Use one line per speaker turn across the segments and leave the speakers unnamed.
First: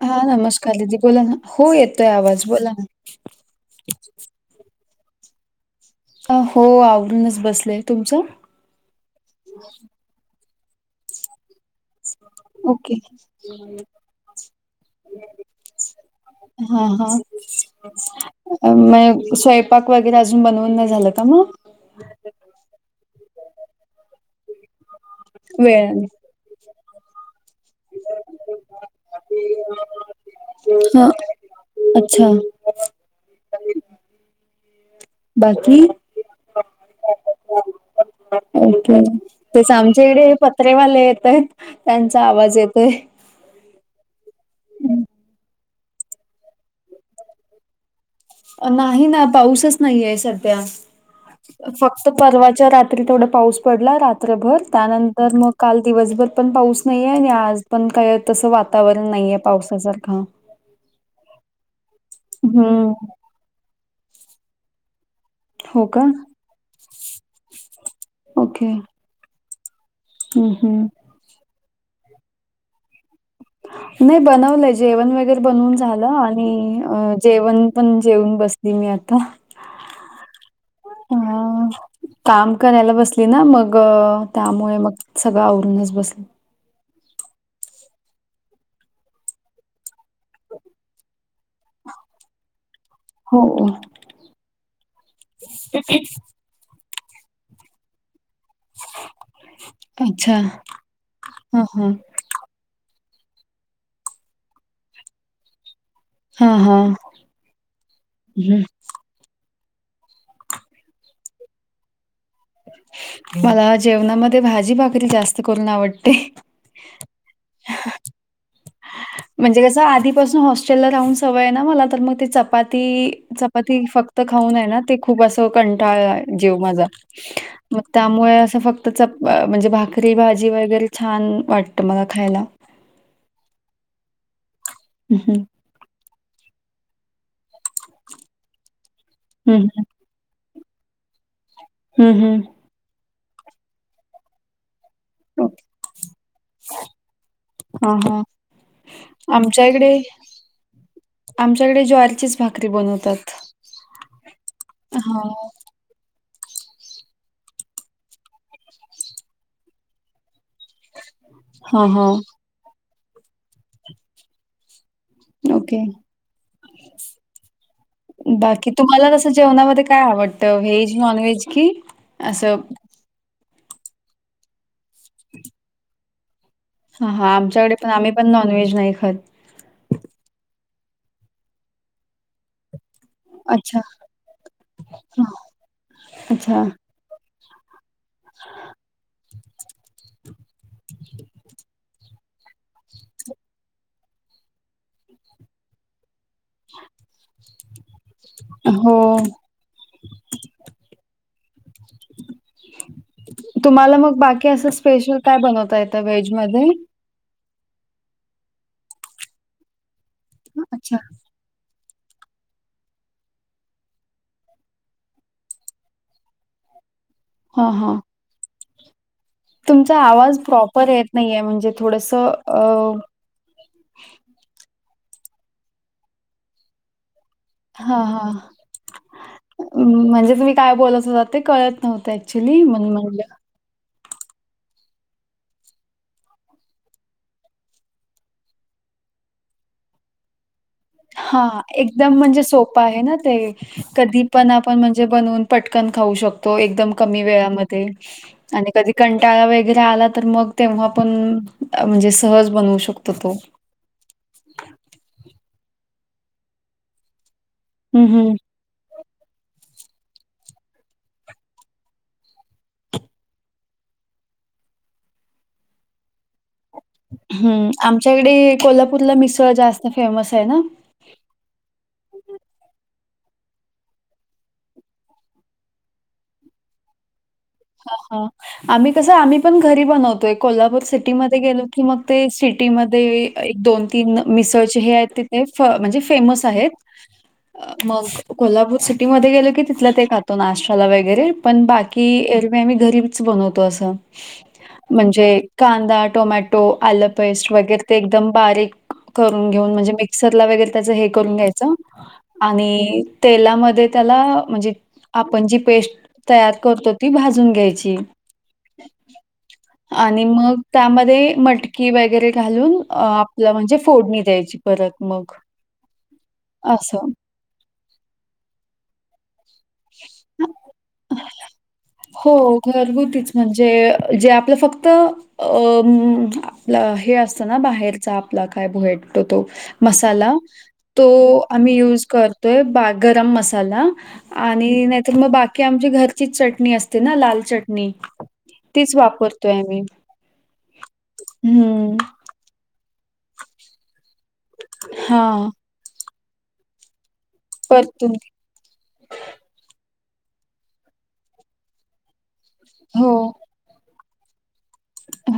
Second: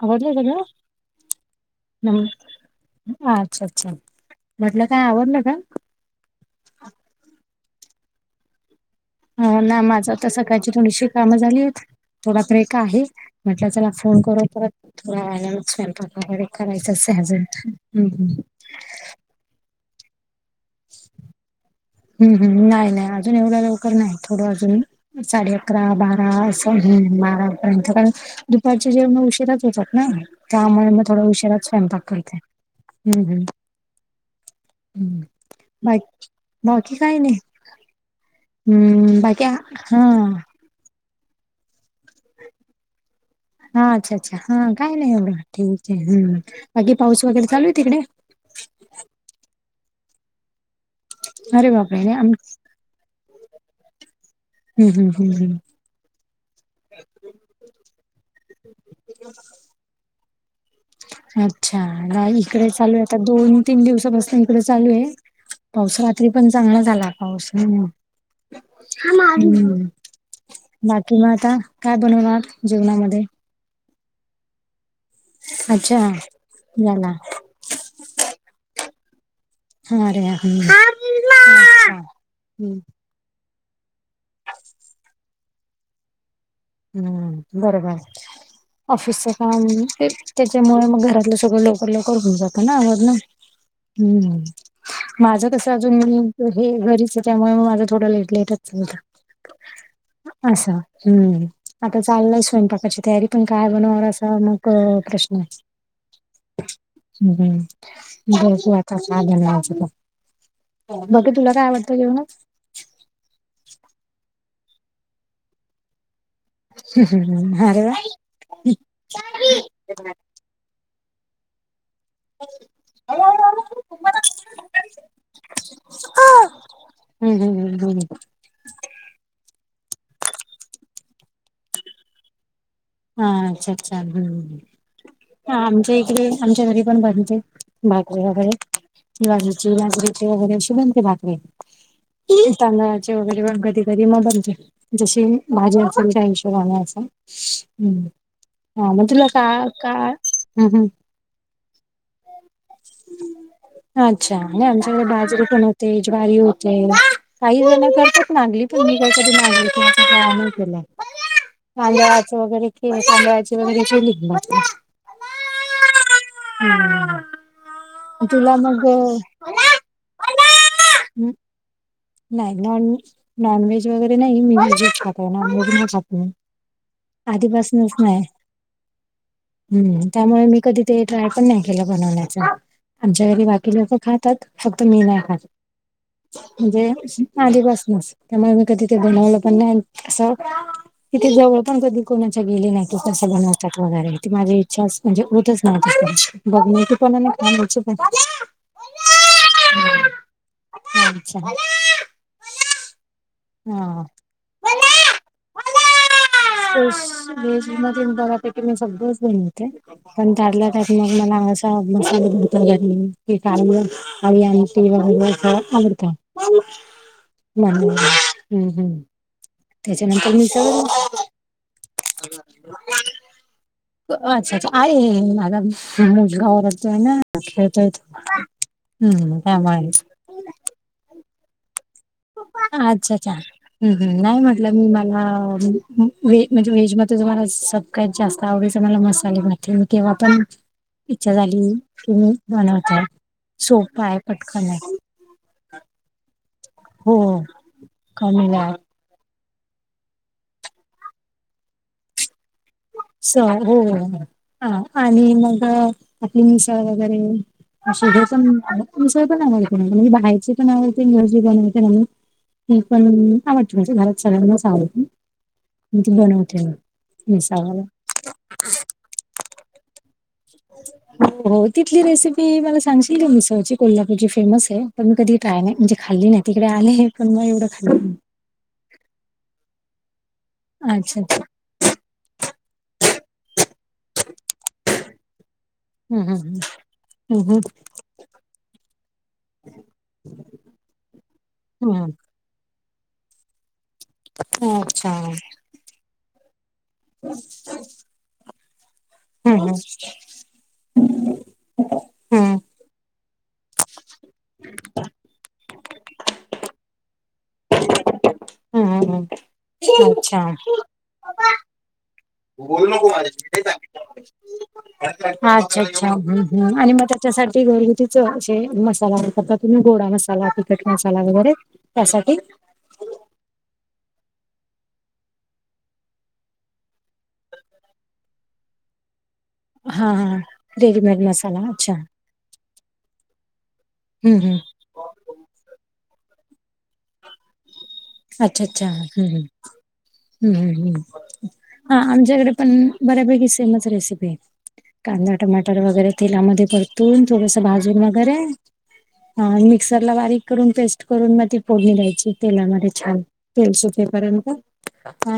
[unintelligible] हा
आवडलं सगळं
नमस्कार दीदी बोला ना हो येतोय
नम
आवाज बोला ना.
अच्छा अच्छा म्हटलं काय आवरलं का?
हो आवरूनच बसले. तुमचं?
हाव ना माझं तर सकाळची थोडीशी कामं झाली येत थोड ब्रेक
ओके
आहे. म्हटलं चला फोन करू परत थोडा आरामात स्वयंपाक वगैरे करायचा आहे अजून.
म स्वयंपाक वगैरे अजून बनवून नाही झालं का मग?
हम्म हम्म नाही नाही अजून एवढा लवकर नाही थोडं अजून साडे अकरा
वेळाने
बारा अस ह मपर्यंत पण. दुपारच्या जेव्हा मग उशशीराच होतात ना त्यामुळे मग
हा
थोडा उशिराच स्वयंपाक
अच्छा
करते. हम्म हम्म बाकी बाकी काय नाही. हम्म बाकी
तेच आमच्या कडे
हा
हे पत्रेवाले यातायत त्यांचा आवाज येतोय.
हा अच्छा अच्छा हा काही नाही एवढं ठीक आहे हम्म बाकी पाऊस वगैरे चालू आहे तिकडे?
नाही ना पाऊसच नाहीय सध्या
अरे बापरे
फक्त
नाही आम
परवाच्या रात्री तेथवडा पाऊस पडला रात्रभर
हम्म हम्म हम्म
त्यानंतर मग
हम्म.
काल दिवसभर. पण पाऊस नाहीे आणि आज पण काय तसं वातावरण नाहीे पावसासारखं.
अच्छा इकडे
हम्म
चालू आहे आता दोन तीन दिवसापासून इकडे चालू आहे.
हो
पाऊस
का?
रात्री पण चांगला झाला पाऊस
हम् हम.
किंवा आता काय बनवून जीवनामध्ये
नाही बनवलंय जेवण वगैरे बनवून
अच्छा
झालं
याला
आणि जेवण पण जेवऊन बसली मी आता
हार्या
अ,
ह
काम करायला
हम्म.
बसली ना मग त्यामुळे मग सगळं आवरूनच बसल.
हम्म बरोबर. ऑफिसचं काम त्याच्यामुळे मग घरातलं सगळं लवकर लवकर होऊन जातं. ना आवज ना
हो.
हम् माझं कस अजून मी. हे घरीच आहे त्यामुळे माझा थोडं लेट लेटच.
अच्छा.
असा हम्म.
हां, हां.
आता चाललंय स्वयंपाकाची तयारी पण काय बनवणार असा मग प्रश्न आहे.
हां,
ह्
हां.
हम्म
हं.
बस वा. ध बकी तुला काय आवटतं जेवण.
मला जेवणामध्ये भाजी भाकरी जास्त करून आवडते.
ह् हम् ह्म हर वा.
म्हणजे कसं आधीपासून हॉस्टेलला राहून सवय आहे ना मला तर मग. ते चपाती चपाती फक्त खाऊन आहे ना ते खूप असं कंटाळ जीव माझा.
हम्म हम्म
मग
हम्म हम्म.
त्यामुळे असं फक्त म्हणजे भाकरी भाजी वगैरे छान वाटतं मला खायला.
हा् अच्छा अच्छा हम्.
ह हं.
आमच्या इकडे आमच्या घरी पण बनते भाजरी
हं,
वगैरेवाडीची
हं.
भाजरी वगैरे शुभंंत भाकरे. [unintelligible]
हम् हम्.
तांदळाचे वगैरे पण कधी कधी मग म्हणज बनते. जसे
ओके.
भाजी अस त्या आुष्य राण्याचं.
ह हा
का
आमच्याकडे
हम्म हम्म
आमच्याकडे ज्वारीचीच भाक
अच्छा आणि आमच्याकडे
हां.
बाजरीे पण होते ज्वारी होते. [unintelligible] काही झालं करतात नागली पण मी काही कधी माग तु काय के
हां, हां.
तांदळाचे वगैरे केली तांदळाची वगैरे केली.
ओके.
हम्म. तुला
बाकी
मग
तुम्हाला तसं जेवणामध्ये काय आवडतं व्हेज
हम्म
नॉनव्हेज कि
नाही
असं
नॉन नॉनव्हेज वगैरे नाही मी व्हज खात नॉनव्हेज आप
हा हा आमच्याकडे पण आम्ही पण नॉनव्हेज नाही खात.
हम्म त्यामुळे मी कधी ते ट्राय पण नाही केलं बनवण्याच. आमच्या घरी बाकी
अच्छा.
लोक खातात फक्त मी नाही खात
अच्छा
म्हणजे आधीपासून त्यामुळे मी का तिथे बनवलं पण नाही असं तिथे जवळ पण कधी कोणाच्या गेले नाही तु सगळंतात वगैरे ते माझी इच्छाच म्हणजे होतच नव्ह. बघण्याची पण काच प.
हो
[unintelligible] हम् अच्छा.
[unintelligible] तुम्हाला
हा
मग बाकी असं स्पेशल काय बनवता येत व्हेजमध्येध्ये.
व्हेज मद्ये बरा पैकी मी सगळच बनवते पण त्यातल्या त्यात
अच्छा
मग मला मसाले भरत ते का [unintelligible] अ आ आ का [unintelligible] म
हां, हां.
हम्म हम्म.
तुमचा
त्याच्यानंतर
आवाज
मी
प्रॉपर येत
सगळं
नाहीे म्हणजे थोडसं अ
अच्छा अच्छा आहे माझा मुलगा व तो आहे ना. येतय
हां, हां.
हम्म त्या मुळेच. [unintelligible]
म्हणजे तुम्ही काय बोलत होतात ते कळत नव्हतते.
अच्छा चा. ह् ह् नाही म्हटलं मी मला व म्हणजे व्हेज मध्ये तुम्हाला स का जास्त आवडच मला मसालेभात तेव्हा पण इच्छा
हा
झाली की
एकदम
मी
म्हणजे सोपां आहे
बनवते.
ना ते
सोप आहे
कधी पण
पटकन
आपण म्हण
आहे
बनवून पटकन खाऊ शकतो एकदम
हो
कमी वेळामध्ये
कमी
आणि
वेळात
कधी- कंटाळा वगैरे आला तर मग तेव्हा पण म्हणजे सहज बनवू शकतो तो.
स हो आणि मग आपली मिसळ वगैरे
हं,
अध
हं.
विसय पण आवड म्हणजे बाहेरचे पण आवडते इंगजी पणते म्हून [unintelligible] [inaudible] ह पण आवडते म्हणे घरात सग म आवडत बनवते.
हम्म
मिसळवाला
आमच्याकडे कोल्हापूरला मिसळ जास्त फेमस आहे ना.
हो हो तिथली रेसिपी मला सांगशील मिसळ ची कोल्हापूरची फेमस आहे. प मी कधी टाय नाही म्हणजे खाल्ली नाही तिकडे आले पण मग एवढं
हां,
खाल्लं.
हां. आम्ही कस आम्ही पण घरी बनवतोय कोल्हापूर
अच्छा
सिटीमध्ये
अच्छा
गेलो कि मग ते सिटीमध्येध्ये एक दोन तीन मिसळचे हे आहेत. ते म्हणजे फेमस आहेत.
हम हम.
अ, मग कोल्हापूर सिटीमध्ये गेलो की, तिथला ते खातो नाष्टाला वगैरे पण
हम्म
बाकी येर मग घरीच बनवतो असं,
हम्म अच्छा
म्हणजे कांदा टोमॅ टो आलं पेस्ट वगैरे ते एकदम बारीक. करून
हम्म
घेऊन म्हणजे, मिक्सरला वगैरे त्याचं हे करून घ्यायचं
हम्म
आणि, तेलामध्ये त्याला म्हणजे, आपण जी पेस्ट तयार करतो ती भाज जून घ्यायची.
हम्म हम्म
आणि
अच्छा.
मग त्यामध्ये मटकी वगैरे, घालून अ, आपलं म्हणजे फोडणी द्यायची परत मग
अच्छा अच्छा, आणि
असं.
मग. च्यासाठी घरगुती. सो. शे- मसालारता तुम्ही, गोडा मसाला तिखट मसाला वगैरे त्यासाठीं.
हो, घरगुतीच म्हणजे, जे आपलं फक्त अ आपलं हे असत ना, बाहेरचा आपला काय भेटतो तो.
हा
मसाला
हा
तो
रेडीमेड मसाला
आम्ही
अच्छा
यूज करतोय, बा गरम मसाला.
हम्म हम्म
नाहीतर मग बाकी आमच्या घरची चटणी असते, ना लाल चटणी
अच्छा अच्छा
तीच
हम्म हम्म.
वापरतोय आम्ही.
हम्म हम्म.
हम्म.
हां आमच्याकडे पण, बऱ्यापैकी सेमच रेसिपी आहेत‌‌.
हा
कांदा टमाटर वगैरे तेलामध्ये परतू तून थोडंसं भाजून
परतून
वगैरे, हा मिक्सर ला बारीक करून, पेस्ट करून मग ती फोडणी द्यायची तेलामध्ये
हो
छान. तेल सुटेपर्यंत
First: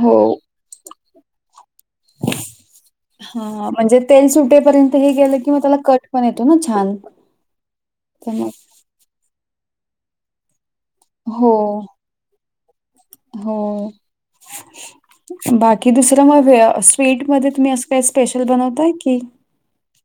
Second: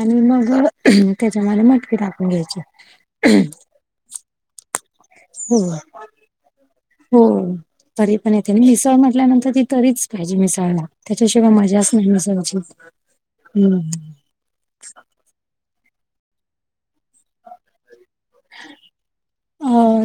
हो
मग, त्याच्या मध्ये मगं ती टाकून घ्यायची.
हा म्हणजे तेल सुटेपर्यंत हे केलं की,
हो
मग त्याला कट पण येतो ना छान.
हो तरी
तर
पण
मग
येते, आणि मिसळ म्हटल्यानंतर ती तरीच पाहिजे मिसळला. तेच्याशिवाय
हो
मजाच नाही मिसळची. हम्म
हो, बाकी दुसर मग स्वीट मध्ये तुम्ही असं. ते स्पेशल बनवताय की,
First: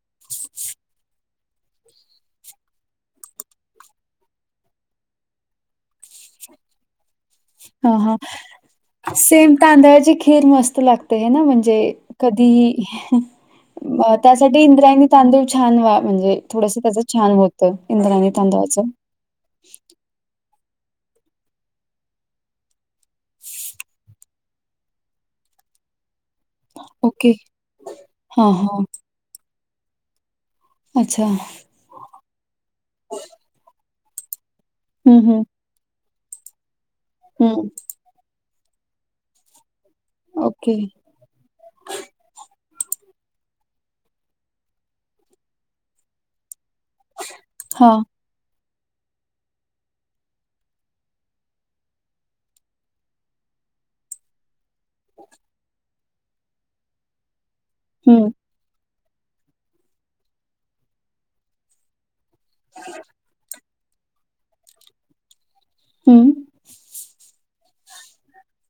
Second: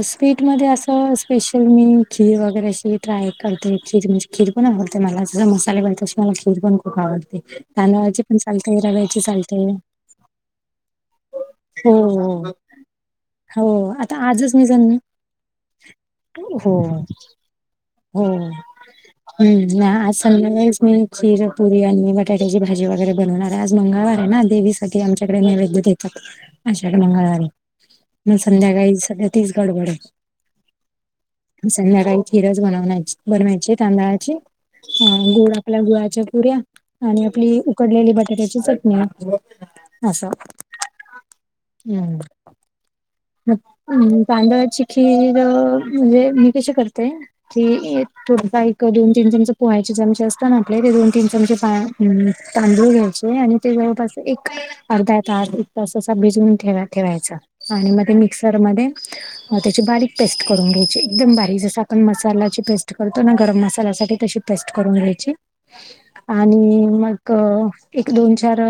स्वीटमध्ये असं स्पेशल, मी खीर वगैरे अशी ट्राय करते खीर म्हणजे. खीर पण आवडते मला, जस मसाले मिळत तसे मला खीर पण खूप आवडते.
हा.. हा..
तांदळाची पण चालते रव्याची
सेम
चालते
तांदळाची खीर मस्त लागते, हे ना म्हणजे
हो
कधीही. [unintelligible]
हो,
अ,
आता. आजच
त्यासाठी
मी जण
इंद्रायणी तांदूळ छान वा म्हणजे, थोडस
हो
त्याचं छान होतं इंद्रायणी
हो
तांदळाचं.
हम्म. आज संध्याकाळी मी खीर पुरी आणि बटा बटाट्याची भाजी वगैरे बनवणार आहे. आज मंगळवार आहे ना, देवीसाठी आमच्याकडे नैवेद देतात. आषाढी
ओके
मंगळवारी मग,
हा हा
संध्याकाळी सध्या तीच गडबड.
अच्छा.
आहे. संध्याकाळी खीर बनव बनवायची तांदळाची
हम्म हम्म
गोड. आपल्या गुळाच्या पुऱ्या, आणि आपली
हम्म
उकडलेली बटाट्याची चटणी. आसं
ओके
हम. तांदळाची खीर म्हणजे, मी कशी करते
हा
की. थोडंफार एक दोन तीन चमच पोहा्याचे चमचे असत ना, आपले ते दोन तीन चमचे तांदूळ घ्यायचे. आणि, ते जवळपास एक अर्धा तास, एक तास भिजवून ठेवायचं आणि मग ते
हं,
मिक्स र मध्ये त्याची बारीक पेस्ट करून घ्यायची, एकदम बारीक जसा आपण मसाल्याची पेस्ट करतो ना, गरम मसाल्यासाठी तशी पेस्ट करून घ्यायची.
हं,
आणि मग, एक दोन, चार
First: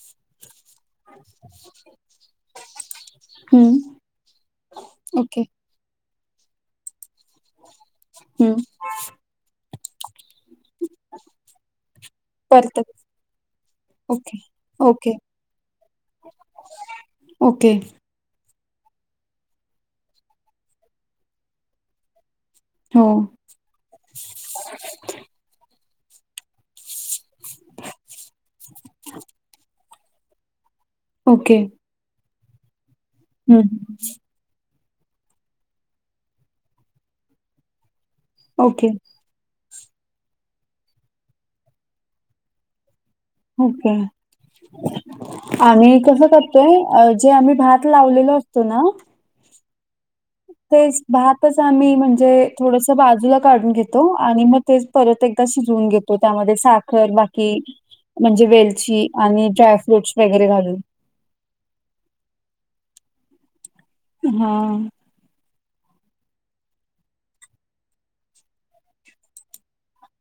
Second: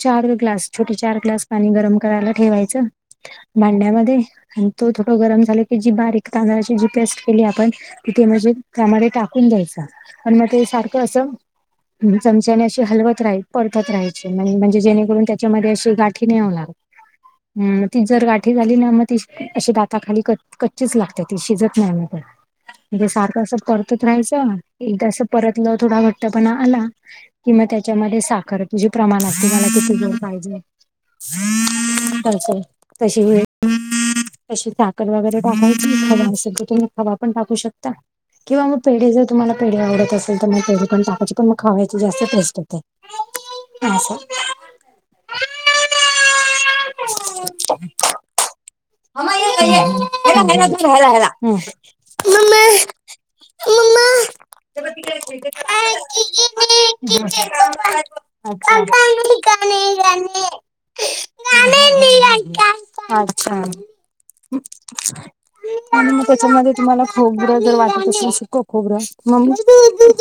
चार ग्लास. छोटे चार ग्लास पाणी गरम करायला ठेवायचं.
हं.
भांड्यामध्ये आणि तो थोड
ओके.
गरम झाला की, जी बारीक तांदळाची जी पेस्ट केली आपण. कि ते म्हणजे
हं.
त्यांमध्ये टाकून द्यायचं, पण मग ते सारखं असं. चमचाने
परत
अशी हलवत राहाय परतत राहायची.
ओके.
म्हणजे म्हणजे
ओके,
जेणेकरून तेच्यामध्ये अशी गाठी नाही होणार.
ओके.
हं. ती जर गा ठी झाली ना म ती अशी दाता खाली कच्चीच लागते ती शिजत नाही मग पण.
हो.
म्हणजे सारखं असं परतत राहायचं. एकदा अस परतलं थोडा घट्टपणा आला की म त्याच्यामध्ये साखर तुझे प्रमानात तुम्हाला किती गोड पाहिजे.
ओके.
[unintelligible]
हं, हं.
अशी साखर वगैरे टाकायची. खवा असेल तर तुम्ही खवा पण टाकू शकता. किंवा मग
ओके,
पेढे जर तुम्हाला पेढे आवडत असेल तर म पेढे पण टाकायची पण मग खाव्याची जास्त टेस्ट येते.
ओके.
आस.
आम्ही कस करतोय, जे आम्ही भात लावलेलो असतो ना
हं हं.
तेच भातच आम्ही म्हणजे थोडस बाजूला काढून घेतो. आणि मग तेच परत एकदा शिजवून घेतो. त्यामध्ये साखर बाकी म्हणजे वेलची आणि ड्रायफ्रुटस वगैरे घालून.
अच्छा!
हां.
आणि मग त्याच्यामध्ये तुम्हाला खोबरं जर वाटत असेल सूक खोबरं, मग मी ते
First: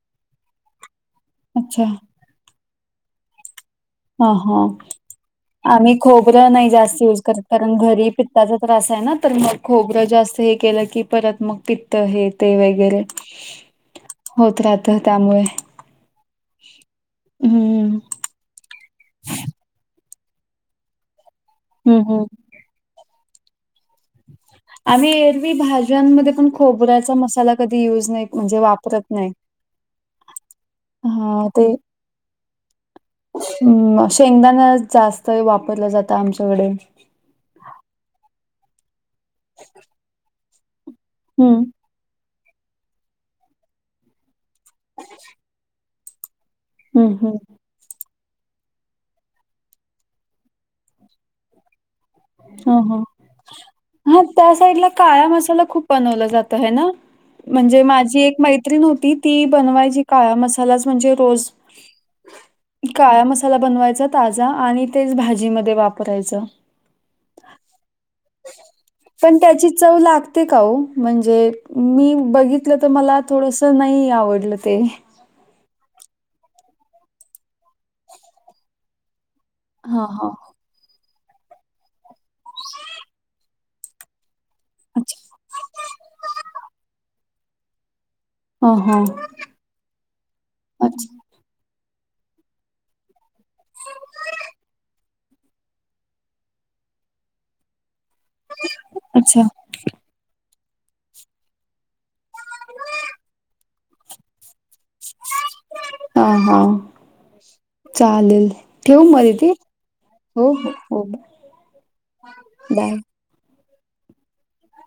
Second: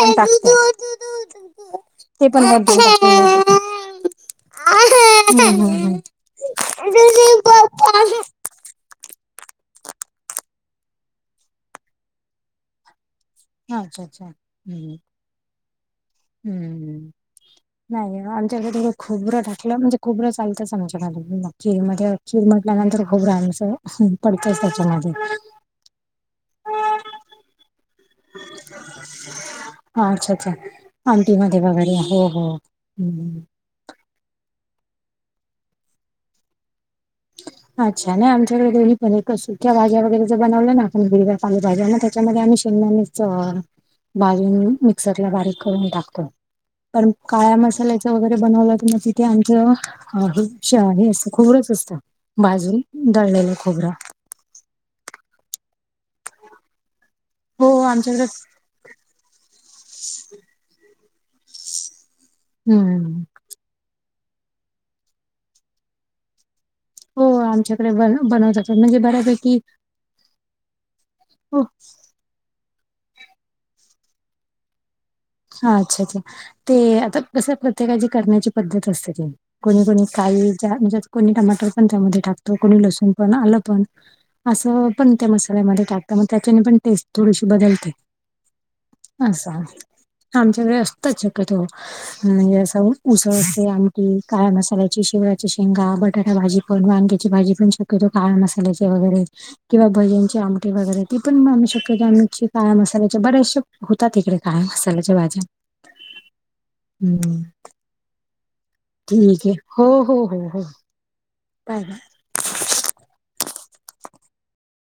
पण टाकते.
अच्छा,
ते पण [inaudible]
हं हां.
हम्म
आम्ही खोबरं नाही जास्त
हम्म
यूज करत. कारण घरी
हम्म.
पी ताचा त्रास आहे ना. तर मग खोबरं जास्त हे केलं की परत मग पित्त हे ते वगैरे,
अच्छा अच्छा
होत राहत त्यामुळे.
हं हं.
हम्म
नाही आमच्या घरी खोबरं टाकलं म्हणजे खोबरं चालतंच आमच्या घरी म. खीर
हम्म
मध्ये
हम्म
खीर म णल्या नंतर खोबरं आमचं पडतच त्याच्यामध्ये.
ज्यांमध्ये पण खोबरायचा मसाला कधी युज नाही म्हणजे वापरत नाही.
अच्छा च्छा आमटी
हा
मध्ये वगैरे. हो हो. हं हं.
अं शेंगदाणा जास्त वापरला जातं आमच्याकडे.
अच्छा. नाही आमकडे दोन्ही पण. एकतर सुक्या भाज्या वगैरे बनवलं ना आपण हिरव्या
हम्म
पालेभाज्या ना च्यामध्ये आम्ही शेंगदाण्याचं भाजून मिक्सरला बारीक करून टाकतो. कारण
हम्म हम्म
काळया मसाल्याच च वगैरे बनवलं की तिथे आमचं हे खोबरचं असतं.
हं
भाजून
हं.
दळलेलं खोबरं
हा त्या साईडला काळया मसाला खूप बनवला जातं हे ना?
हो
म्हणजे माझी
आमच्याकडे
एक मै त्रीण होती. ती बनवायची काळा मसालाच. म्हणजे रोज
हम्म
काळया मसा ला बनवायचा ताजा आणि तेच भाजीमध्ये वापरायचं.
हो आमच्याकडे बन बनवतात म्हणजे
पण
बऱ्यापैकी
त्याची चव लागते का ओ? म्हणजे
हो
मी बघितलं तर मला थोडंसं नई आवडलं ते.
हा अच्छा अच्छा. ते आता कसं प्रत्येकाची करण्याची पद्धत असते ती. कुणी कुणी
हां, हां.
काही च्या म्हणजे कुणी टमाटर पण त्यामध्ये टाकतो कुणी लसूण पण आलं पण. असं पण
अच्छा.
त्या मसाल्यामध्ये टाकतं म त्याच्याने पण टेस्ट थोडीशी बदलते.
हं हं.
असं. आमच्याकडे असतंच शक्यतो. म्हणजे असं उसळ ते, आमटी काळ्या मसाल्याची, शेवग्याच्या शेंगा, बटाटा भाजी पण, वांग्याची भाजी पण शक क्यतो काळया मसाल्याची वगैरे
अच्छा.
किंवा भज्यांची आमटी वगैरे ती‌‌ पण म आम्ही शक्यतो का ळया मसाल्याचे. बऱ्याचशा होतात हिकडे काळया मसा ल्याच्या भाज्या.
हां, हां.
हं.
चालेल, ठेऊ म दीदी हो हो हो हो.
Bye
bye!